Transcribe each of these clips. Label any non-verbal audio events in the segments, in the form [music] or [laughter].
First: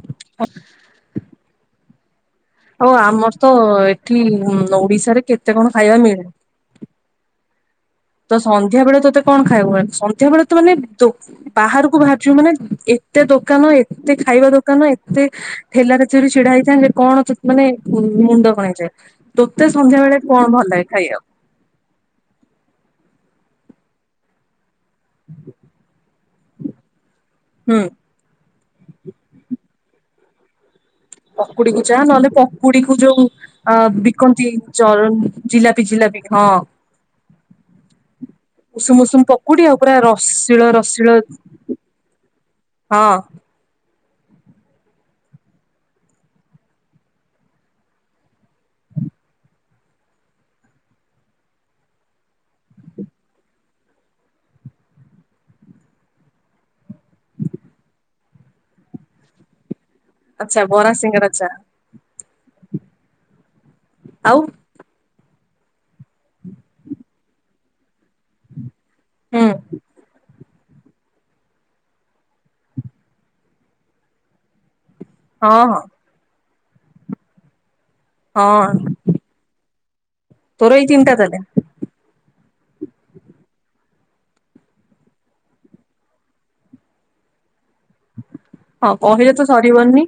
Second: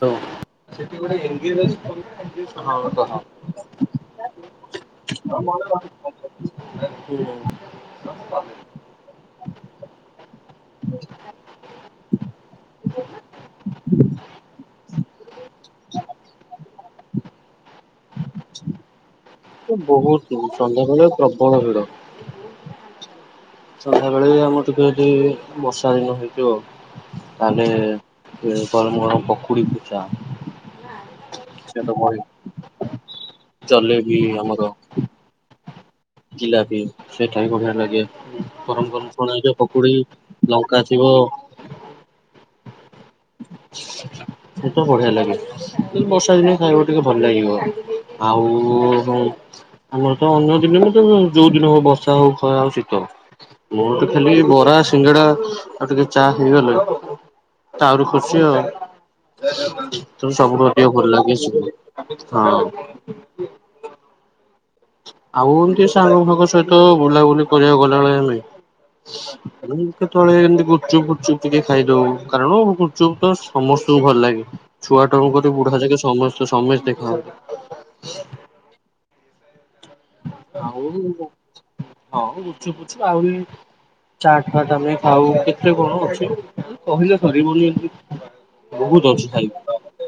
ହ [unintelligible] ଆଉ ଆମର ତ ଏଠି [unintelligible] ଓଡିଶାରେ କେତେ କଣ ଖାଇବା ମିଳେ? [unintelligible] ତ ସନ୍ଧ୍ୟା ବେଳେ ତୋତେ କଣ ଖାଇବ ମ ସନ୍ଧ୍ୟା ବେଳେ ତ ମାନେ ବାହାରକୁ ବାହାରିଛ ମାନେ ଏତେ ଦୋକାନ ଏତେ ଖାଇବା ଦୋକାନ ଏ ଏତେ ଠେଲାରେ ଧରି ଛିଡା ହେଇଥାନ୍ତେ କଣ ଅ ମାନେ ମୁଣ୍ଡ କଣ ହେଇଯାଏ ତୋତେ ସନ୍ଧ୍ୟା ବଳେ ବହୁତ କଣ ଭଲ ଲାଗେ ସନ୍ଧ୍ୟାବେଳେ ଖାଇବାକୁ? ପ୍ରବଳ ଭିଡ଼ ସନ୍ଧ୍ୟା ବେଳେ ଆମର ଟିକେ ଯଦି ବର୍ଷା ଦିନ ହେଇଥିବ ହୁଁ ତାହେଲେ ଗରମ ଗରମ ପକୁଡ଼ି କୁ ଚା। ପକୁଡିକୁୁ ଚା ନହେଲେ ପକୁଡି କୁ ଯୋଉ ଅ ଜଲେବି ବିକନ୍ତି ଆମର ଚର ଜିଲାପି ଜିଲାପି ହଁ। ଜିଲାପି ସେଇଟା ବି ବଢିଆ ଲାଗେ ଗରମ ଉଷୁମ ଗରମ ଉଷୁମ ଛଣା ହେଇଥିବ ପକୁଡି ଆଉ ପୁରା ରସିଳ ଲଙ୍କା ଥିବ ରସିଳ ହଁ। ସେତ ବଢିଆ ଲାଗେ। ବର୍ଷା ଦିନେ ଖାଇବ ଟିକେ ଭଲ ଲାଗିବ ଆଉ ଆମର ତ ଅନ୍ୟ ଦିନ ତ ଯୋଉ ଦିନ ହଉ ବର୍ଷା ହଉ ଖରା ହଉ ଶୀତ ହଉ। ମୋର ତ ଖାଲି ବରା ସିଙ୍ଗଡା ଆଉ ଟିକେ ଚା ହେଇଗଲେ। ତ ଆହୁରି ଖୁସି ଆଉ ତ ଆଚ୍ଛା ସବୁରୁ ବରା ଅଧିକ ଭଲ ସିଙ୍ଗଡା ଲାଗେ ଚା ସିବ ହଁ। ଆଉ। ଆଉ ଏମିତି ସାଙ୍ଗଙ୍କ ସହିତ ବୁଲାବୁଲି କରିବାକୁ ଗଲାବେଳେ [unintelligible] ହୁଁ ଆଉ କେତେବଳେ ଏମତି ଗୁପଚୁପ ଫୁପଚୁପ ଟିକେ ଖାଇଦଉ କାରଣ ଗୁପଚୁପ ତ ସମସ୍ତଙ୍କୁ ଭଲ ଲାଗେ। ଛୁଆ ଟାକୁ କରି ହଁ ହଁ। ବୁଢା ଯାକେ ସମସ୍ତେ ସମସ୍ତେ ଖାଉ। ହଁ। ତୋର ଏଇ ତିନିଟା ତାହେଲେ [unintelligible] ଚାଟ୍ ଫାଟ ଆମେ ଖାଉ କେତେ କଣ ଅଛି କହିଲେ ସରିବନି। ହଁ ବହୁତ ଅଛି କହିଲେ ତ ଖାଇବା ସରିବନି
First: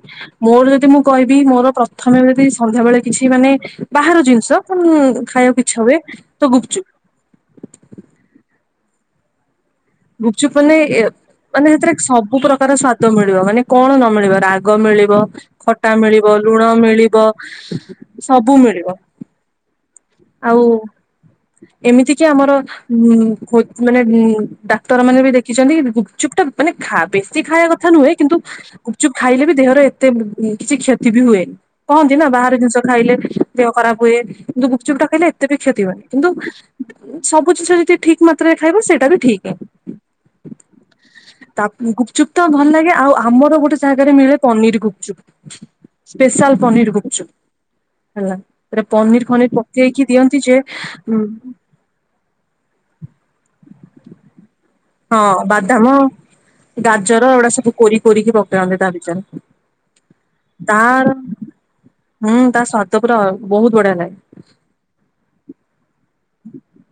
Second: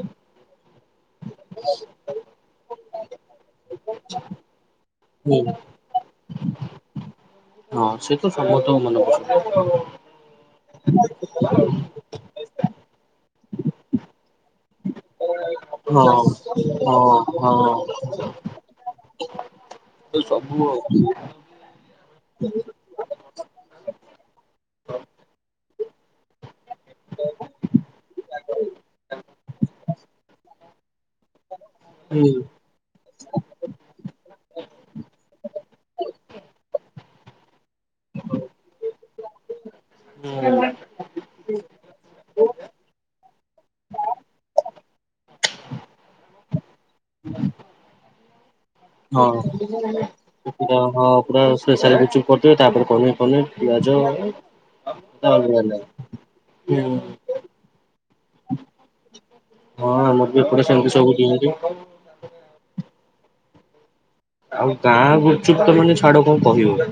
ମୋର ଯଦି ମୁଁ କହିବି ମୋର ପ୍ରଥମେ ଯଦି ସନ୍ଧ୍ୟାବେଳେ କିଛି ମାନେ ବାହାର ଜିନିଷ ଉଁ ହୁଁ। ଖାଇବାକୁ ଇଛା ହୁଏ ତ ଗୁପଚୁପ। ହଁ ସେ ତ ସମସ୍ତଙ୍କୁ ମନେ ପ ଗୁପଚୁପ ମାନେ ମାନେ ସେଥିରେ ସବୁ ପ୍ରକାର ସ୍ଵାଦ ମିଳିବ ମାନେ କଣ ନ ମିଳିବ ରା ରାଗ ମିଳିବ ଖଟା ହଁ ହଁ। ମିଳିବ ଲୁଣ ମିଳିବ ସବୁ ମିଳିବ। ସବୁ ଆଉ ଏମିତି କି ଆମର ଉ ମାନେ ଡକ୍ଟର ମାନେ ବି ଦେଖିଛନ୍ତି ଗୁପଚୁପ ଟା ମାନେ ଖା ବେଶୀ ଖାଇବା କଥା ନୁହେଁ କିନ୍ତୁ ଗୁପଚୁପ ଖାଇଲେ ବି ଦେହର ଏତେ କିଛି କ୍ଷତି ବି ହୁଏନି କହନ୍ତି ହୁଁ ନା ବାହାର ଜିନିଷ ଖାଇଲେ ଦେହ ଖରାପ ହୁଏ କିନ୍ତୁ ଗୁପଚୁପଟା ଖାଇଲେ ଏତେ ବି କ୍ଷତି ହୁଏନି କିନ୍ତୁ ସବୁ ଜିନିଷ ଠିକ ମାତ୍ରାରେ ଖାଇବ ସେଟା ବି ଠିକ [inaudible] [inaudible] ତା ଗୁପଚୁପ୍ ତ ଭଲ ଲାଗେ ଆଉ ଆମର ଗୋଟେ ଜାଗାରେ ମିଳେ ପନିର ଗୁପଚୁପ୍ ସ୍ପେଶାଲ ପାନୀରି ଗୁପଚୁପ ହେଲା। ଥିରେ ପନିର ଫନିର ହଁ। ପକେଇକି ଦିଅନ୍ତି ଯେ ଉ ସ୍ପେସିଆଲ ଗୁପ୍ ଚୁପ୍ କରିଦେବେ ତାପରେ ପନିର ଫନିର ପିଆଜ ହଁ ପୁରା ଅଲଗା ଅଲଗା। ବାଦାମ ହୁଁ ଗାଜର ଏଗୁଡା ସବୁ କୋରି କୋରି କି ପକାଅନ୍ତି ତା ଭିତରେ। ହଁ ଆମର ବି ଏପଟେ ସେମିତି ତାର ସବୁ ଦିଅନ୍ତି। ହୁଁ ତା ସ୍ୱାଦ ପୁରା ବହୁତ ବଢିଆ ଲାଗେ। ଆଉ ଗାଁ ଗୁପ୍ ଚୁପ ତ ମାନେ ଛାଡ କଣ କହିବ।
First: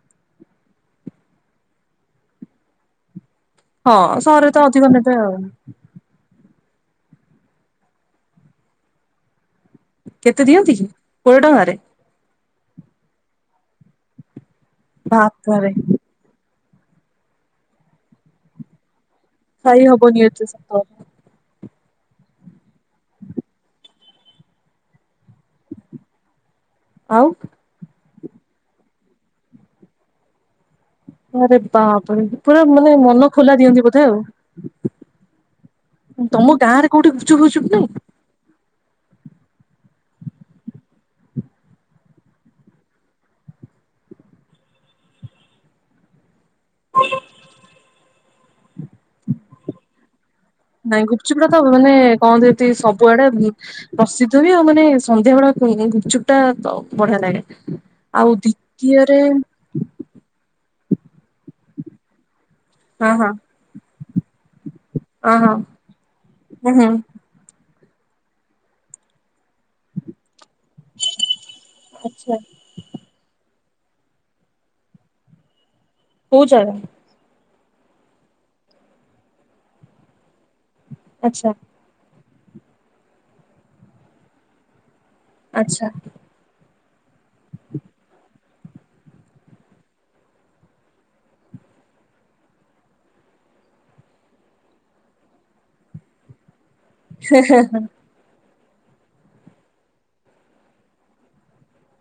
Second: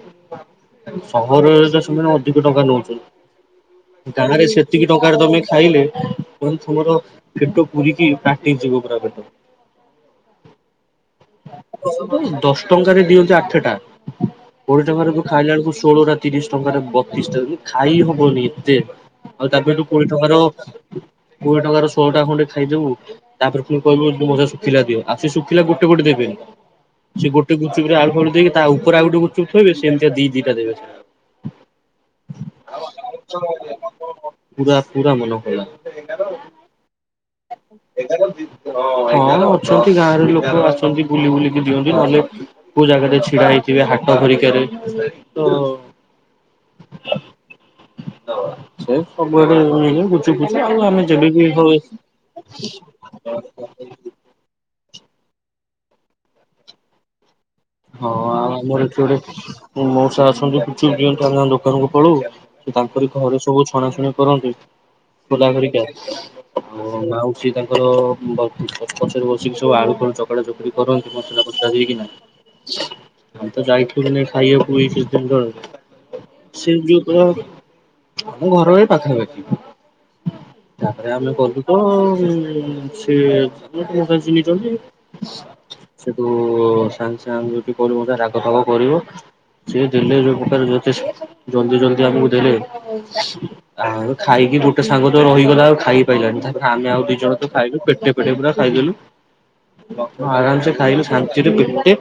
ସହରରେ ତ ସେମାନେ ଅଧିକ ଟଙ୍କା ନେଉଛନ୍ତି। ହଁ ଗାଁ ରେ ସହରରେ ତ ଅଧିକ ସେତିକି ନେବେ ଟଙ୍କାରେ ଆଉ ତମେ ଖାଇଲେ ତମର ପେଟ ପୁରିକି ଫାଟି ଯିବ ପୁରା ତମ ପେଟ। କେତେ ଦିଅନ୍ତି କି କୋଡ଼ିଏ ଟଙ୍କାରେ? ଦଶ ଟଙ୍କାରେ ଦିଅନ୍ତି ଆଠଟା କୋଡିଏ ଟଙ୍କାରେ ତ ଖାଇଲା ବାପରେ ବେଳକୁ ଷୋଳ ଟା ତିରିଶ ଟଙ୍କାରେ ବତିଶ ଟା ଖାଇ ହବନି ଏତେ ଆଉ ତାପରେ ଖାଇ ଯୋଉ କୋଡ଼ିଏ ହବନି ଟଙ୍କାର ଏତେ ସତ କୋଡିଏ ଟଙ୍କାର ଶୋହଳ ଟା ଖଣ୍ଡେ ଖାଇଦବୁ ତାପରେ ଫୁଣି କହିବୁ ମଉସା ଶୁଖିଲାି ଦିଅ ଆଉ ସେ ଶୁଖିଲ କୁ ଗୋଟେ ଗୋଟେ ଦେବେ ଆଉ ସେ ଗୋଟେ ଗୁପଚୁପ ରେ ଆଳୁ ଫାଳୁ ଦେଇିକି ତା ଉପରେ ଆଉ ଗୋଟେ ଗୁପ ଚୁପ୍ ଥୋଇବେ ସେମତି ଦି ଦିଟା ଦେବେ। ଆରେ ବା ରେ ପୁରା ମାନେ ମନ ଖୋଲା ଦିଅନ୍ତି ବୋଧେ ଆଉ? ପୁରା ପୁରା ମନ ଖୋଲା। ତମ ଗାଁରେ କୋଉଠି ଗୁପଚୁପ ଫୁପଚୁପ୍ ନାହିଁ। ଏଗାର ହଁ ଅଛନ୍ତି ଗାଁରେ ଲୋକ ଅଛନ୍ତି ବୁଲି ବୁଲିକି ଦିଅନ୍ତି ନହେଲେ କୋଉ ଜାଗାରେ ଛିଡା ହେଇଥିବେ ହାଟ ହ ତ [unintelligible] ସେ ସବୁଆଡ ମିଳେ ଗୁପୁ ଚୁପ୍ ଫୁପ୍ ଚୁପ୍ ଆଉ ନାଇଁ ଆମେ ଯେବେ ଗୁପଚୁପ ଟା ବି ତ ମାନେ କହନ୍ତି ଏଠି ସବୁଆଡେ ଘର ପ୍ରସିଦ୍ଧ ବି ଆଉ ମାନେ ସନ୍ଧ୍ୟାବେଳେ ଗୁପଚୁପ ଟା ବଢିଆ ଲାଗେ। ହଁ ଆଉ ଆମର ଏଠି ଗୋଟେ ମଉସା ଅଛନ୍ତି ଗୁପଚୁପ ଦିଅନ୍ତୁ ଆମ ଦୋକାନକୁ ପଳଉ। ତାଙ୍କର ହଁ ହଁ ଘରେ ସବୁ ଛଣାଛଣି କରନ୍ତି ଖୋଲା ହଁ ହେରିକି ହଁ ହୁଁ ହୁଁ ଆଉ ସିଏ ତାଙ୍କର ପଛରେ ବସିକି ସବୁ ଆଳୁ ଫାଳୁ ଚକଟା ଚକଟି କରନ୍ତି ମସଲା ଫସଲା ଦେଇ କିନା। ଆଚ୍ଛା ଆ ତ ଯାଇଥିଲି ମେ ଖାଇବା ବାକୁ ଏଇ କିଛି ଦିନ ତଳେ କୋଉ ଜାଗା ସେ ଯୁ [inaudible] ଆମ ଘର ଏ ପାଖାପାଖୀ। ତାପରେ ଆମେ ଆଚ୍ଛା ଗଲୁ ତ ସେ ଚିହ୍ନିଛନ୍ତି। ଆଚ୍ଛା। କୁ ସାଙ୍ଗେ ସାଙ୍ଗ ଯଦି କରିବ ରାଗ ଫାଗ କରିବ। ସିଏ ଦେଲେ ଯୋଉ ପ୍ରକାର ଜଲଦି ଜଲଦି ଆମକୁ ଦେଲେ। ଆଉ ଖାଇକି ଗୋଟେ ସାଙ୍ଗ ତ ରହିଗଲା ଆଉ ଖାଇ ପାଇଲାନି ତାପରେ ଆମେ ଆଉ ଦି ଜଣ ତ ଖାଇଲୁ ପେଟେ ପେଟେ ପୁରା ଖାଇଦେଲୁ ଆରାମସେ ଖାଇଲୁ ଶାନ୍ତିରେ ପେ ଟେ।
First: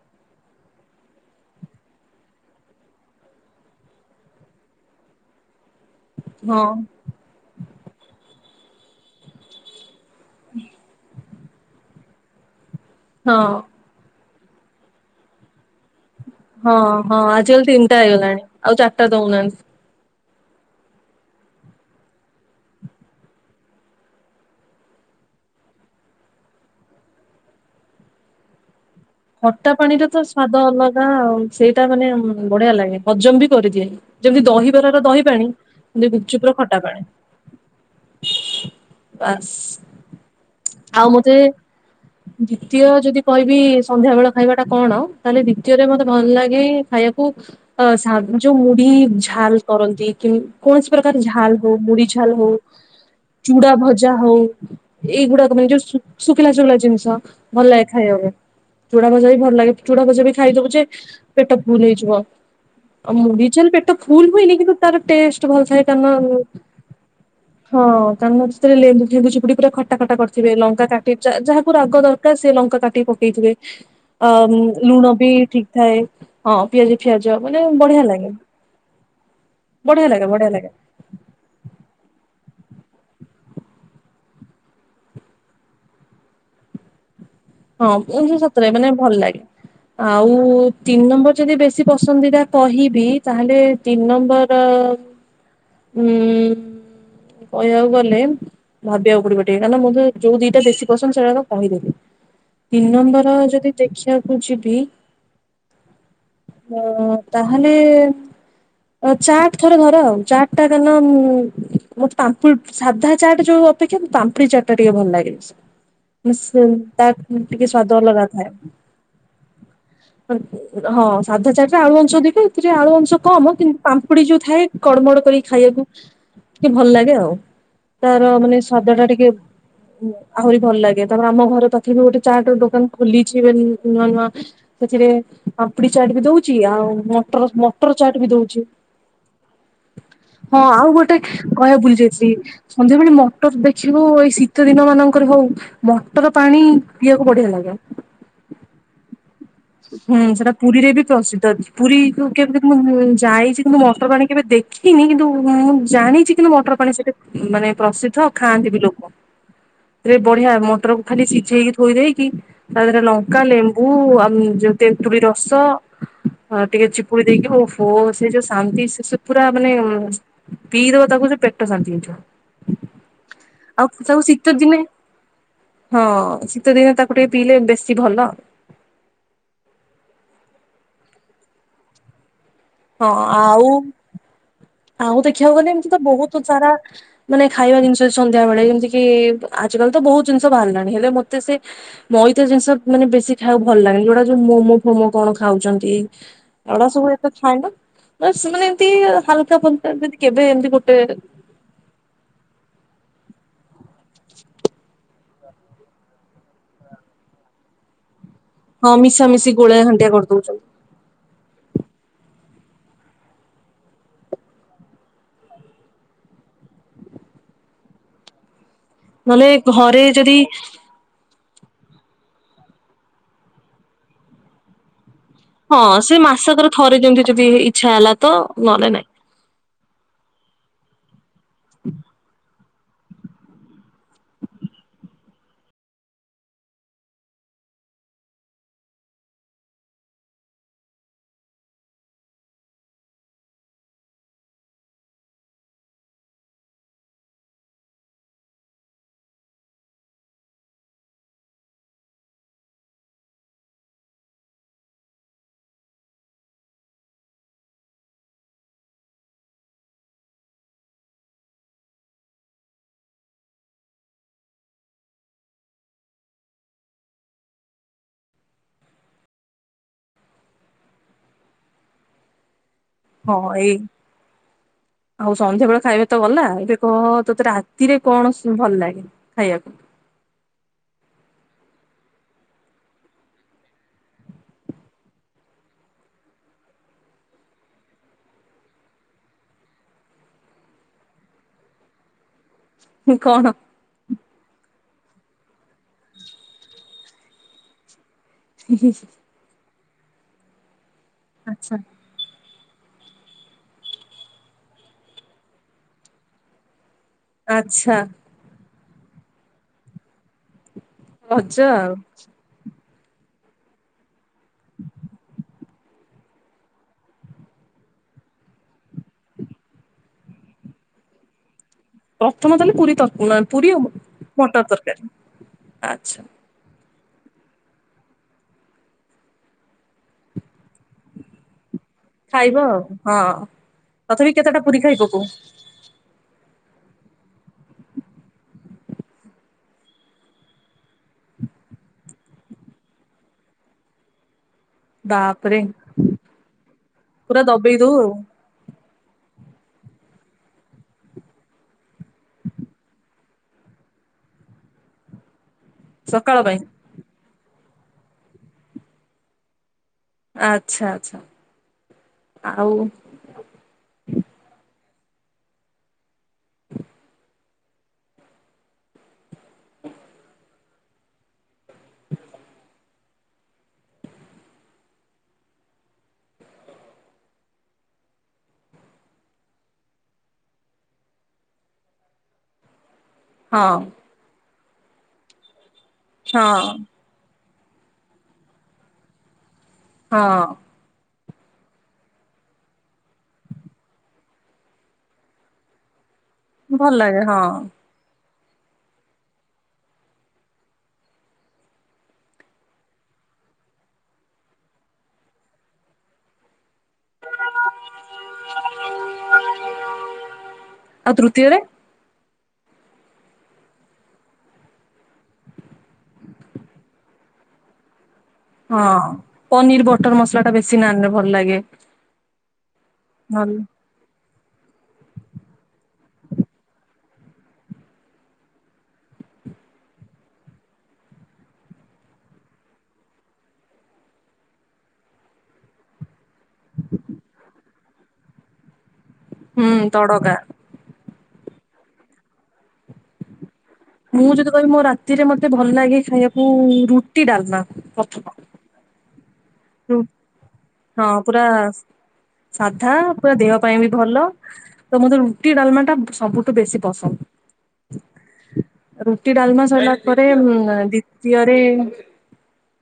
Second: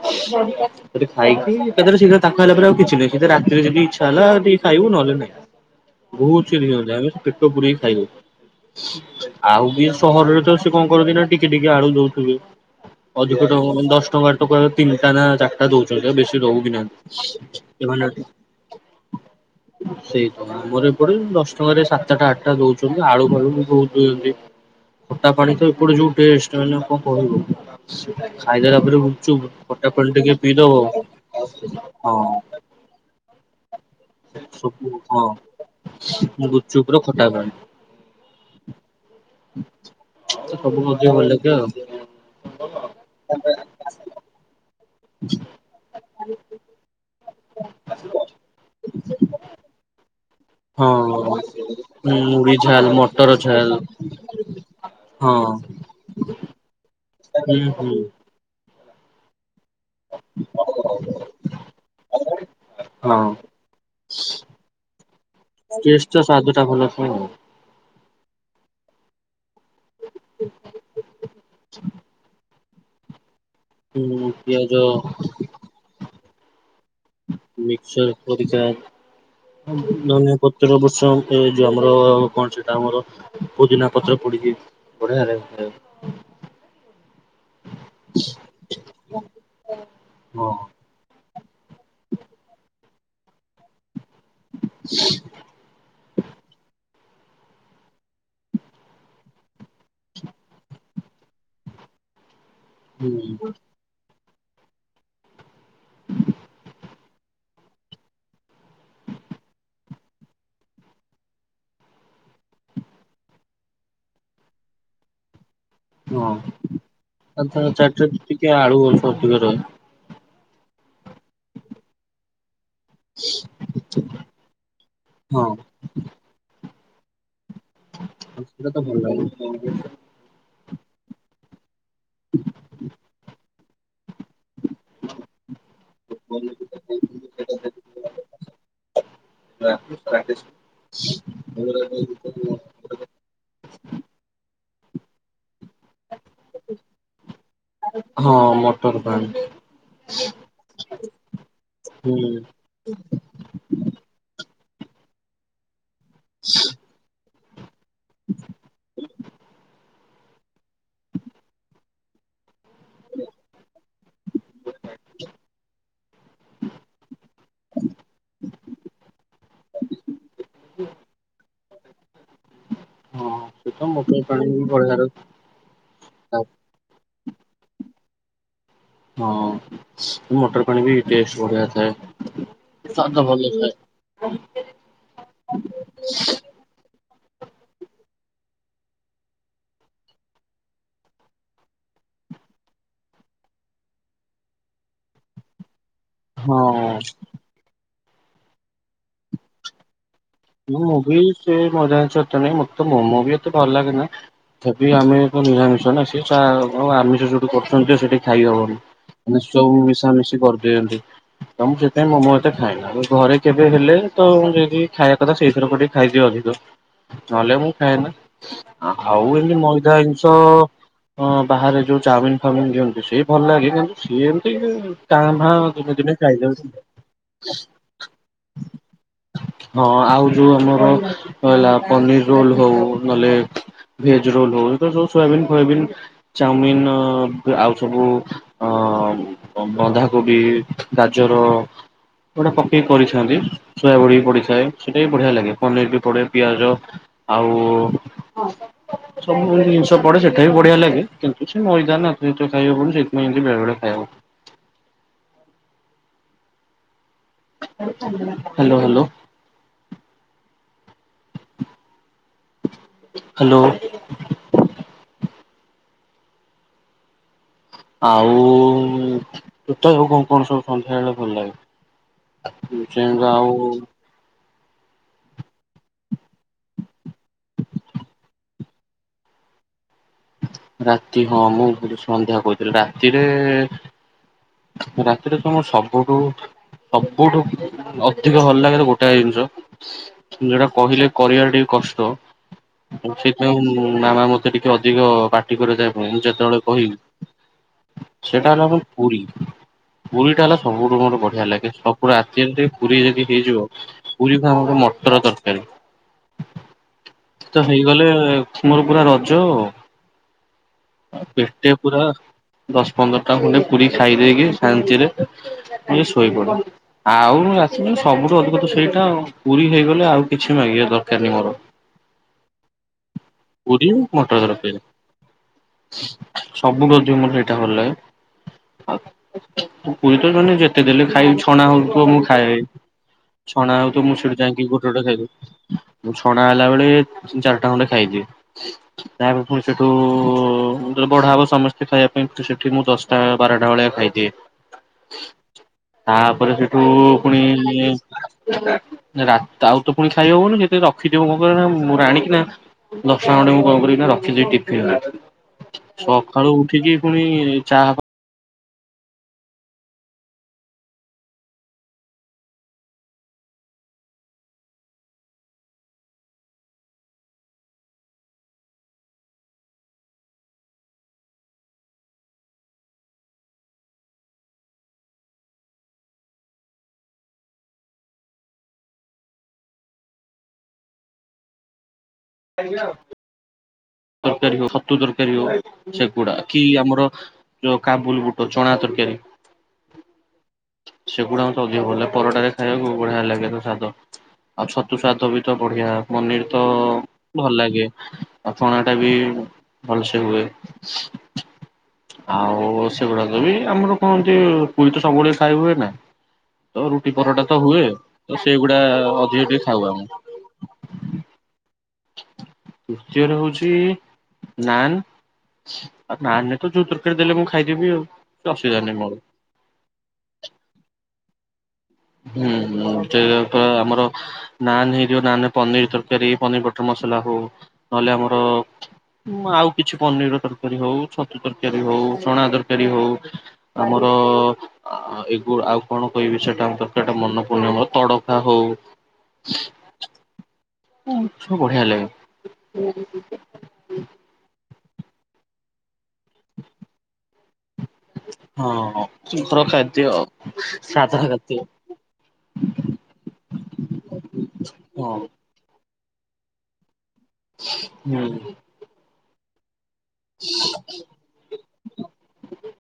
ତାପରେ ଖାଇକି ତାପରେ ସିଧା ତାକୁ ଖାଇଲା ପରେ ଆଉ କିଛି ନାଇଁ ରାତିରେ ଯଦି ଇଚ୍ଛା ହେଲା ଟିକେ ଖାଇବୁ ନହେଲେ ନାଇଁ। ବହୁତ ହଁ ଚିରି ଆମେ ପେଟ ପୁୁରେଇକି ଖାଇଲୁ। ଆଉ ବି ସହରରେ ତ ସେ କଣ କରନ୍ତି ନା ଟିକେ ଟିକେ ଆଳୁ ଦଉଥିବେ ହଁ ଅଧିକ ଟଙ୍କା ମାନେ ଦଶ ଟଙ୍କା ଟଙ୍କାର ତିନିଟା ନା ଚା ଟା ଦଉଛନ୍ତି ଆଉ ବେଶୀ ଦଉ ବି ହଁ ହଁ ନାହାନ୍ତି ଆଜିକାଲି ତିନିଟା ସେମାନେ ହେଇଗଲାଣି ଆଉ ଚାରିଟା ଦଉନାହାନ୍ତି। ସେଇ ତ ଆମର ଏପଟେ ଦଶ ଟଙ୍କାରେ ସାତଟା ଆଠଟା ଦଉଛନ୍ତି ଆଳୁ ଫାଳୁ ବି ବହୁତ ଦିଅନ୍ତି। ଖଟା ପାଣି ତ ଏପଟେ ଯୋଉ ଟେଷ୍ଟ ମାନେ ଆଉ କଣ କହିବ ଖାଇଦେଲା ପରେ ଗୁପଚୁପ। ଖଟା ପାଣିରେ ପାଣି ତ ଟିକେ ସ୍ଵାଦ ପିଇଦବ ଅଲଗା ଆଉ ସେଇଟା ମାନେ ହଁ ବଢିଆ ଲାଗେ ହଜମ ବି କରିଦିଏ। ଯେମିତି ସବୁ ଦହିବରାର ଦହି ହଁ ପାଣି, ସେମିତି ଗୁପଚୁପ୍ ର ଖଟା ପାଣି। ପାସ୍। ସବୁ ଆଉ ଅଧିକ ଭଲ ମତେ ଲାଗେ ଆଉ। ଦ୍ଵିତୀୟ ଯଦି କହିବି ସନ୍ଧ୍ୟାବେଳ ଖାଇବା ଟା କଣ ତାହେଲେ ଦ୍ଵିତୀୟରେ ମତେ ଭଲ ଲାଗେ ଖାଇବା କୁ ଯୋଉ ମୁଢି ଝାଲ କରନ୍ତି କି କୌଣସି ପ୍ରକାର ହଁ ଝାଲ ହଉ ମୁଡି ଝାଲ ହଉ, ମୁଢି ଝାଲ ମଟର ଝାଲ ଚୁଡ଼ା ଭଜା ହଉ ହଁ ଏଇଗୁଡାକ ମାନେ ଯୋଉ ଶୁଖିଲା ଶୁଖିଲା ଜିନିଷ ହୁଁ ଭଲ ଲାଗେ ହୁଁ ଖାଇବାକୁ। ଚୁଡା ଭଜା ବି ଭଲ ଲାଗେ ଚୁଡା ଭଜା ବି ଖାଇଦବୁ ଯେ ପେଟ ଫୁଲ ହେଇଯିବ। ଆଉ ହଁ। ମୁଢ଼ି ଝାଲ ପେଟ ଫୁଲ ହୁଏନି କିନ୍ତୁ ତାର ଟେଷ୍ଟ ଭଲ ଥାଏ ଟେଷ୍ଟ ଟା କାରଣ ସ୍ଵାଦ ଟା ଭଲ [unintelligible] ହଁ କାରଣ ସେଥିରେ ଲେମ୍ବୁ ଫେମ୍ବୁ ଚିପୁଡି ପୁରା ଖଟା ଖଟା କରିଥିବେ ଲଙ୍କା କାଟି ଯା ଯାହାକୁ ରାଗ ଦରକା ର ସେ ଲଙ୍କା କାଟି ପକେଇଥିବେ ଆ ହୁଁ ପିଆଜ ଲୁଣ ବି ଠିକ ଥାଏ ହଁ ପିଆଜ ଫିଆଜ ମାନେ ବଢିଆ ମିଚର୍ ଲାଗେ ହରିକା ବଢିଆ ଲାଗେ ଧନିଆ ବଢିଆ ଲାଗେ ପତ୍ର ପସନ୍ଦ ଏ ଯୋଉ ଆମର କଣ ସେଟା ଆମର ପୋଦିନା ପତ୍ର ପଡିକି ବଢିଆ ଲାଗେ ଖାଇବାକୁ। ହଁ ସତରେ ମାନେ ଭଲ ଲାଗେ ଆଉ ହଁ ତିନି ନମ୍ବର ଯଦି ବେ ଶୀ ପସନ୍ଦିଦା କହିବି ତାହେଲେ ତିନି ନମ୍ବର ଉଁ କହିବାକୁ ଗଲେ ଭାବିବାକୁ ପଡିବ ଟିକେ କାରଣ ମୁଁ ତ ଯୋଉ ଦିଟା ବେଶୀ ପସନ୍ଦ ସେଇଟା ତ କହିଦେଲି। ତିନି ହୁଁ ନମ୍ବର ଯଦି ଦେଖିବାକୁ ଯିବି ତ ତାହେଲେ ଚାଟ୍ ଥରେ ଧର ଆଉ ଚାଟ୍ ଟା କାରଣ ମୋତେ ପାମ୍ପୁ ସାଧା ଚାଟ ଯୋଉ ଅପେକ୍ଷା ମତେ ପାମ୍ପୁଡି ଚାଟ୍ ଟା ଟିକେ ଭଲ ଲାଗେ ବେଶୀ। [unintelligible] ତା ଟିକେ ପାମ୍ପଡ ସ୍ଵାଦ ଚାଟ୍ ରେ ଅଲଗା ଥାଏ ଟିକେ ଆଳୁ ଅଧିକ ରହେ। ହଁ ସାଧା ଚାଟ୍ ରେ ଆଳୁ ଅଂଶ ଅଧିକ ଏଥିରେ ଆଳୁ ଅଂ ଶ କମ କିନ୍ତୁ ପାମ୍ପୁଡି ଯୋଉ ଥାଏ କଡ଼ମଡ କରି ହଁ ଖାଇବାକୁ ଟିକେ ଭଲ ଲାଗେ ଆଉ। ତାର ମାନେ ସେଟା ତ ସ୍ୱାଦ ଭଲ ଟା ଟିକେ ଲାଗେ ଆହୁରି ଭଲ ଲାଗେ ତାପରେ ଆମ ଘର ପାଖେବି ଚାଟ୍ ଦୋକାନ ଖୋଲିଛି ଏବେ ନୂଆ ନୂଆ। ସେଥିରେ ପାମ୍ପୁଡ଼ି ଚାଟ୍ ବି ଦଉଛି ଆଉ ମଟର ମଟର ଚାଟ୍ ବି ଦଉଛି। ରାକ ହଁ ଆଉ ଗୋଟେ ରାକେଶ କହିବାକୁ ଭୁଲି ଯାଇଥିଲି ମ। ସନ୍ଧ୍ୟାବେଳେ ମଟର ଦେଖିବୁ ଏଇ ଶୀତ ଦିନ ମାନଙ୍କରେ ହଉ ମଟର ପାଣି ପିବାକୁ ବଢିଆ ଲାଗେ। ହଁ ମଟର ପାଣି। ହୁଁ ସେଟା ପୁରୀରେ ବି ପ୍ରସିଦ୍ଧ ଅଛି। ପୁରୀ ହୁଁ କେବେ ମୁଁଁ ଯାଇଛି କିନ୍ତୁ ମଟର ପାଣି କେବେ ଦେଖିନି କିନ୍ତୁ ମୁଁ ଜାଣିଛି କିନ୍ତୁ ମଟର ପାଣି ସେଠି ମାନେ ପ୍ରସିଦ୍ଧ ଆଉ ଖାଆନ୍ତି ବି ଲୋକ। ରେ ବଢିଆ ମଟରକୁ ଖାଲି ସିଝେଇକି ଥୋଇ ଦେଇକି ତାଧେରେ ଲଙ୍କା ଲେମ୍ବୁ ଆଉ ଯୋଉ ତେନ୍ତୁଳି ରସ ହଁ ଟିକେ ଚିପୁଡି ଦେଇକି ଓହୋ ସେ ଯୋଉ ଶାନ୍ତି ସେ ସବୁ ପୁରା ମାନେ ପିଇ ଦବ ତାକୁ ପେଟ ଶାନ୍ତି ହେଇଯିବ। ହଁ ସେ ଆଉ ତ ମଟର ତାକୁ ପାଣି ଶୀତ ବି ଦିନେ ବଢିଆ ର ହଁ ଶୀତଦିନ ତାକୁ ଟିକେ ପିଇଲେ ବେଶୀ ଭଲ। ହଁ ଅଁ ସ ମଟର ପାଣି ବି ଟେଷ୍ଟ ବଢିଆ ଥାଏ। ହଁ ସ୍ୱାଦ ଭଲ ଆଉ ଥାଏ ଆଉ ଦେଖିବାକୁ ଗଲେ ଏମି଼ତି ତ ବହୁତ ସାରା ମାନେ ଖାଇବା ଜିନିଷ ସନ୍ଧ୍ୟା ବେଳେ ଯେମିତି କି ଆଜିକାଲି ତ ବହୁତ ଜିନିଷ ବାହାରିଲାଣି ହେଲେ ମତେ ସେ ମଇଦା ଜିନିଷ ମାନେ ବେଶୀ ଖାଇବାକୁ ଭଲ ଲାଗେନି ଯୋଉ ଗୁଡା ଯୋଉ ମୋମୋ ଫୋମୋ କଣ ଖାଉଛନ୍ତି ଏଗୁଡା ହଁ। ସବୁ ଏତେ ଖାଏନା ସେ ମାନେ ଏମିତି ହାଲକା ଫୁଲକା କେବେ ଏମ ମୁଁ ମୁଁ ଵି ମଇଦା ଜିନିଷ ଏତେ ନାହିଁମୋତେ ତ ମୋମୋ ବି ଏତେ ଭଲ ଲାଗେନା ତଥାପି ଆମେ ତ ନିରାମିଷ ନା ସିଏ [unintelligible] ଆମିଷ ସେଉଠୁ କରୁଛନ୍ତି ସେଠିକି ଖାଇହବ ହଁ ମିଶ ମିଶାମିଶି ସବୁ ଗୋଳେଇ ଘାଣ୍ଟିଆ ମିଶାମିଶି କରିଦଉଛନ୍ତି କରିଦିଅନ୍ତି। ତ ମୁଁ ସେଥିପାଇଁ ମୋମୋ ଏତେ ଖାଏନା ଘରେ କେବେ ହେଲେ ତ ଯଦି ଖାଇ କଥା ସେଇଥର କ ଟିକେ ଖାଇଦିଏ ଅଧିକ ନହେଲେ ମୁଁ ଖାଏ ନା ଆଉ ନହେଲେ ଏମିତି ମଇଦା ଘରେ ଜିନିଷ ଯଦି ଅ ହଁ ବାହାରେ ଯୋଉ ଚାଉମିନ ଫାଉମିନ ଦିଅନ୍ତୁ ସିଏ ଭଲ ଲାଗେ କିନ୍ତୁ ସିଏ ଏମିତି ଇ କାଁ ଭାଁ ହଁ ଦିନେ ଦିନେ ସେ ଖାଇଦଉଛି ମାସକରେ ଥରେ ଯେମିତି ଯଦି ଇଚ୍ଛା ହେଲା ତ ନହେଲେ ନାଇଁ ହଁ ଆଉ ଯୋଉ ଆମର ହେଲା ପନିର ରୋଲ ହଉ ନହେଲେ ଭେଜ ରୋଲ ହଉ ସେ ତ ସବୁ ସୋୟାବିନ ଫୋୟାବିନ ଚାଉମିିନ ଆ -ଆଉ ସବୁ ଅ ବ ବନ୍ଧାକୋବି ଗାଜର ଏଗୁଡା ପକେଇକି କରିଥାନ୍ତି ସୋୟା ବଡି ଵି ପଡିଥାଏ ସେଟା ବି ବଢିଆ ଲାଗେ ପନିର ବି ପଡେ ପିଆଜ ଆଉ ସବୁ ଜିନିଷ ପଡେ ସେଟା ବି ବଢିଆ ଲାଗେ କିନ୍ତୁ ସେ ମଇଦା ନା ଯେହେତୁ ଖାଇ ହବନି ସେଇଥିପାଇଁ ଏମିତି ବେଳେବେଳେ ଖାଇବାକୁ ହାଲୋ ହାଲୋ ହାଲୋ ଆଉ ଉ ତୋତେ ଆଉ ସବୁ କଣ କଣ ସବୁ ସନ୍ଧ୍ୟା ବେଳେ ଭଲ ଲାଗେ? ହଁ ଆଉ ଏଇ ଆଉ ସନ୍ଧ୍ୟା ବେଳେ ଖାଇବା ତ ଗଲା ଏବେ କହ ତୋତେ ରାତିରେ କଣ ସ୍ ଭଲ ଲାଗେ ଖାଇବାକୁ? ରାତି ହଁ ମୁଁ ଭୂଲ ରେ ସନ୍ଧ୍ୟା କହି ଦେଲି ରାତିରେ ଏ ରାତିରେ ତ ମୋର ସବୁଠୁ ସବୁଠୁ ଅଧିକ ଭଲ ଲାଗେ ତ ଗୋଟାଏ ଜିନିଷ ଯୋଉଟା କହିଲେ କରିବାର ଟିକେ କଷ୍ଟ କଣ? ସେଇଥିପାଇଁ ଉଁ ମାମା ମତେ ଟିକେଅଧି ଅଧିକ ପାଟି କରାଯାଏ ପୁଣି ମୁଁ ଯେତେବେଳେ କହିବି ସେଇଟା ହେଲା ଆମର ପୁରୀ ପୁରୀଟା ହେଲା ସବୁଠୁ ମୋର ବଢିଆ ଲାଗେ ଆଚ୍ଛା। ସ କୋ ରାତି ରେ ଯଦି ପୁରୀ ଯଦି ହେଇଯିବ ପୁରୀକୁ ଆମ ମଟର ତରକାରୀ [inaudible] ତ ହେଇଗଲେ ତୁମର ପୁରା ରଜ ଅ ରଜ ପେଟେ ଆଉ ପୁରା ଦଶ ପନ୍ଦର ଟା ଖଣ୍ଡେ ପୁରୀ ଖାଇଦେଇକି ଶାନ୍ତିରେ ଟିକେ ଶୋଇପଡ଼େ। ଆଉ ମୁଁ ରାତିରେ ସବୁଠୁ ଅଧିକ ତ ସେଇଟା ଆଉ ପୁରୀ ହେଇଗଲେ ଆଉ କିଛି ମାଗିବା ଦରକାର ନାହିଁ ମୋର ପ୍ରଥମ ତାହଲେ ପୁରୀ ତର ପୁରୀ ଓ ମଟର ତରକାରୀ ଆଛା ସବୁଠୁ ଅଧିକ ମୋତେ ଏଇଟା ଭଲ ଲାଗେ ପୁରୀ ତ ସେମାନେ ଯେତେ ଦେଲେ ଖାଇଛୁ ଛଣା ହଉ ଥୁବ ମୁଁ ଖାଇବ ଖାଇଏବି ଆଉ ହଁ ଛଣା ହଉ ତ ମୁଁ ତଥାପି ସେଠି କେତେଟା ଯାଇକି ପୁରୀ ଗୋଟେ ଖାଇ ଗୋଟେ ପକଉ ଖାଇଦିଏ। ମୁଁ ଛଣା ହେଲା ବେଳେ ତିନି ଚାରିଟା ଖଣ୍ଡେ ଖାଇଦିଏ ତାପରେ ପୁଣି ସେଠୁ ଉ ବଢା ହବ ସମସ୍ତେ ଖାଇବା ପାଇଁ ଏଠି ସେଠି ମୁଁ ଦଶଟା ବାରଟା ଭଳିଆ ଖାଇଦିଏ। ବାପରେ ତାପରେ ସେଠୁ ପୁଣି ପୁରା ଦବେଇ ଦଉ ଆଉ ଇ ରା ତା ଉପରେ ତ ପୁଣି ଖାଇ ହବନି ସେଇଥିପାଇ ରଖିଥିବ ମୋ ପାଇଁ ମୁଁ ମୋର ଆଣି କିନା [unintelligible] ମୁଁ କଲ୍ କରିକି ନା ରଖିଦେଇ ଟିଫିନରେ ସକାଳ ସକାଳୁ ପାଇଁ ଉଠିକି ପୁଣି ଚାହା ଆଚ୍ଛା ଆଚ୍ଛା ଆଉ ଆଜ୍ଞା। ହଁ। ତରକାରୀ ହଉ ଛତୁ ତରକାରୀ ହଉ ସେଗୁଡା କି ହଁ ଆମର କି କାବୁଲ ବୁଟୋ ଚଣା ତରକାରୀ। ହଁ। ସେଗୁଡାକ ଅଧିକ [unintelligible] ପରଟାରେ ଖାଇବାକୁ ବଢ଼ିଆ ଲାଗେ, ତ ସଦ ଆଉ ଛତୁ [unintelligible] ବି ତ ବଢିଆ ପନିର ତ ଭଲ ଲାଗେ ହଁ ଭଲ ଲାଗେ। ପଣା ଟା ବି ଭଲସେ ହୁଏ। ଆଉ ସେଗୁଡାକ ବି ଆମର କଣ ହନ୍ତି ପୁଇ ତ ସବୁବେଳେ ଖାଇ ହୁଏ ନା ତ ରୁଟି ପରଟା ତ ହୁଏ ତ ସେଇଗୁଡା ଅଧିକ ଟିକେ ଖାଉ [unintelligible] ଆଉ ତୃତୀୟରେ ତୃତୀୟରେ ହଉଛି ନାନ ନାେ ତ ଯୋଉ ତରକାରୀ ଦେଲେ ମୁଁ ଖାଇଦେବି। କିଛି ଅସୁବିଧା ହଁ ନାହିଁ ମୋର। ପନିର ବଟର ମସଲା ଟା ବେଶୀ ନାନରେ ଭଲ ଲାଗେ। ହୁଁ ହୁଁ ସେ ଭଲ ପା ଆମର ନାନ ହେଇଯିବ ନାନ ପନିର ତରକାରୀ ପନିର ବଟର ମସଲା ହଉ ନହେଲେ ଆମର ଆଉ କିଛି ପନିର ତରକାରୀ ହଉ ଛତୁ ତରକାରୀ ହଉ ଚଣା ତରକାରୀ ହଉ। ଆମର ଏଗୁ ଆଉ କଣ କହିବି ସେଟା ସେଟା ମନେ [unintelligible] ତଡକା ହଉ ହୁଁ ତଡକା। ସବୁ ବଢିଆ ଲାଗେ। ମୁଁ ଯଦି କହିବି ମୋ ରାତିରେ ମତେ ଭଲ ଲାଗେ ଖାଇବାକୁ ରୁଟି ଡାଲମା, ପ୍ରଥମ ହଁ ଖାଇ [unintelligible] ପୁରା ହଁ ସାଧା ପୁରା ସାଧା ପୁରା ଦେହ ପାଇଁ ବି ଭଲ। ତ ହଁ ମୋତେ ରୁଟି ଡାମା ଟା ସବୁଠୁ ବେଶୀ ପସନ୍ଦ। ହୁଁ। ରୁଟି, ଡାଲମା, ସିଇଲା ପରେ ଦ୍ଵିତୀୟରେ